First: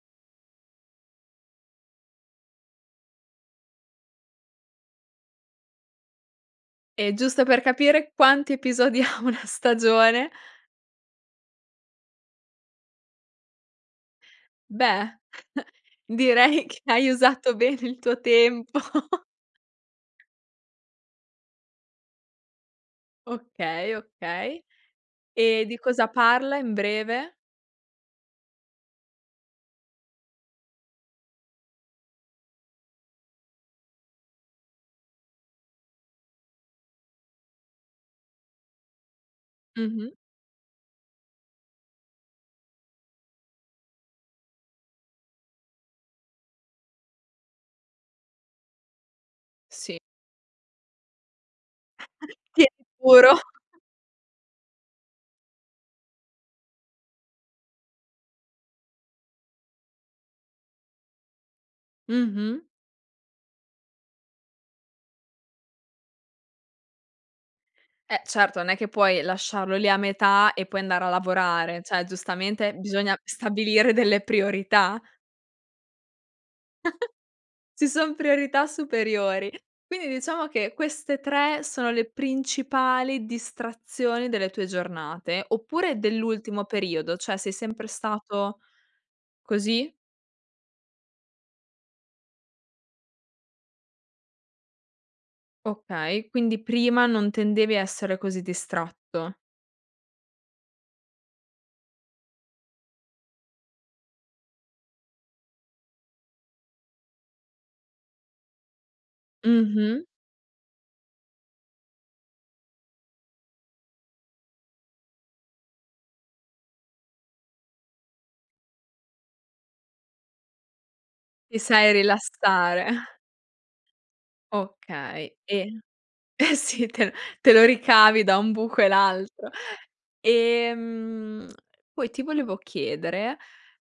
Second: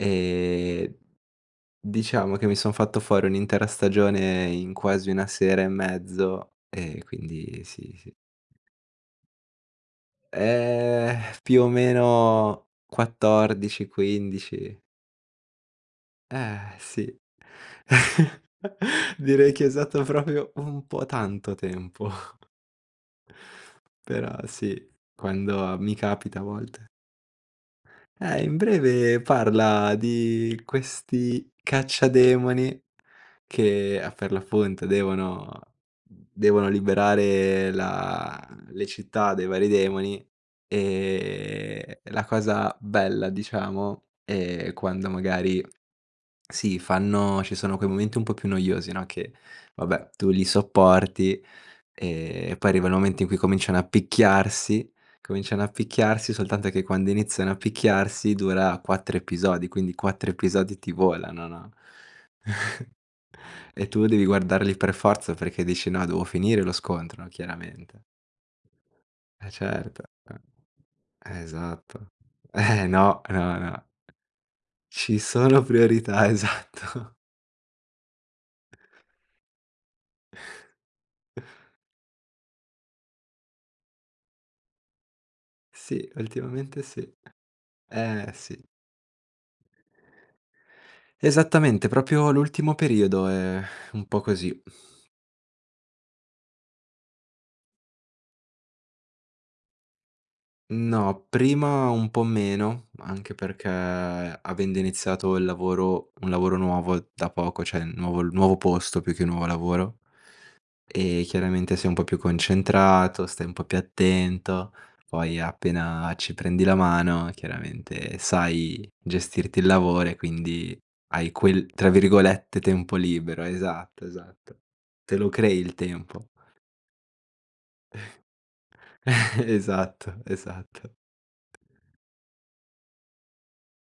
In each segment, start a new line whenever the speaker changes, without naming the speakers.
Ehm, diciamo che mi son fatto fuori un'intera stagione in quasi 1 sera e mezzo, ehm,
E, giusto per
quindi sì,
capire,
sì.
quanti episodi ha una stagione?
Eh, più o meno 14, 15.
Beh,
Eh
direi che hai
sì,
usato bene il tuo tempo.
direi che è stato proprio un po' tanto tempo.
Okay,
Però
okay.
sì,
E
quando
di
mi
cosa
capita a
parla in
volte.
breve?
Eh, in breve parla di questi cacciademoni che a Ferlafonte devono devono liberare la le città dai vari
Mh-mh.
demoni, e la cosa bella, diciamo, è quando magari si fanno ci sono quei momenti un po' più noiosi, no, che
Sì.
vabbè, tu li sopporti, ehm, e
Ti
poi arrivano i momenti in
assicuro.
cui cominciano a picchiarsi. Cominciano a picchiarsi, soltanto che quando iniziano a picchiarsi dura 4 episodi, quindi 4 episodi ti volano, no,
Mh-mh.
e tu devi guardarli per forza perché dici: "No, devo finire lo scontro chiaramente."
Eh certo, non è che puoi
Eh
lasciarlo lì a
certo, eh.
metà e poi andare a
Eh,
lavorare, cioè,
esatto.
giustamente
Eh
bisogna
no! Eh no, eh no.
stabilire delle priorità.
Ci sono priorità, esatto.
Ci son priorità superiori. Quindi diciamo che queste 3 sono le principali distrazioni delle tue giornate oppure
Sì,
dell'ultimo
ultimamente sì.
periodo? Cioè, sei sempre
Eh,
stato
sì.
così?
Esattamente, proprio l'ultimo periodo è un po' così.
Okay, quindi prima non tendevi a essere così distratto.
No, prima un po' meno, anche perché avendo iniziato il lavoro un lavoro nuovo da poco, cioè, nuovo il nuovo posto più che nuovo lavoro,
Mh-mh.
ehm, chiaramente sei un po' più concentrato, stai un po' più attento, poi appena ci prendi la mano chiaramente sai gestirti il lavoro e quindi hai
Ti
quel, tra
sai
virgolette, "tempo
rilassare.
libero". Esatto, esatto. Te lo
Okay,
crei il
e
tempo.
sì, te te lo ricavi da un buco e l'altro.
Esatto, esatto.
Ehm, poi ti volevo chiedere,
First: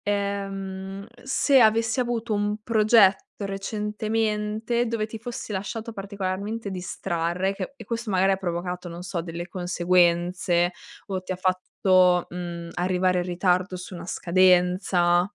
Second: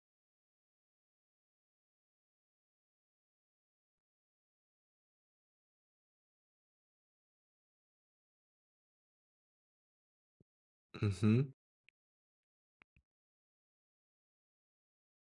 ehm, se avessi avuto un progetto recentemente dove ti fossi lasciato particolarmente distrarre e che e questo magari ha provocato, non so, delle conseguenze o ti ha
Mh-mh.
fatto, mhmm, arrivare in ritardo su una scadenza.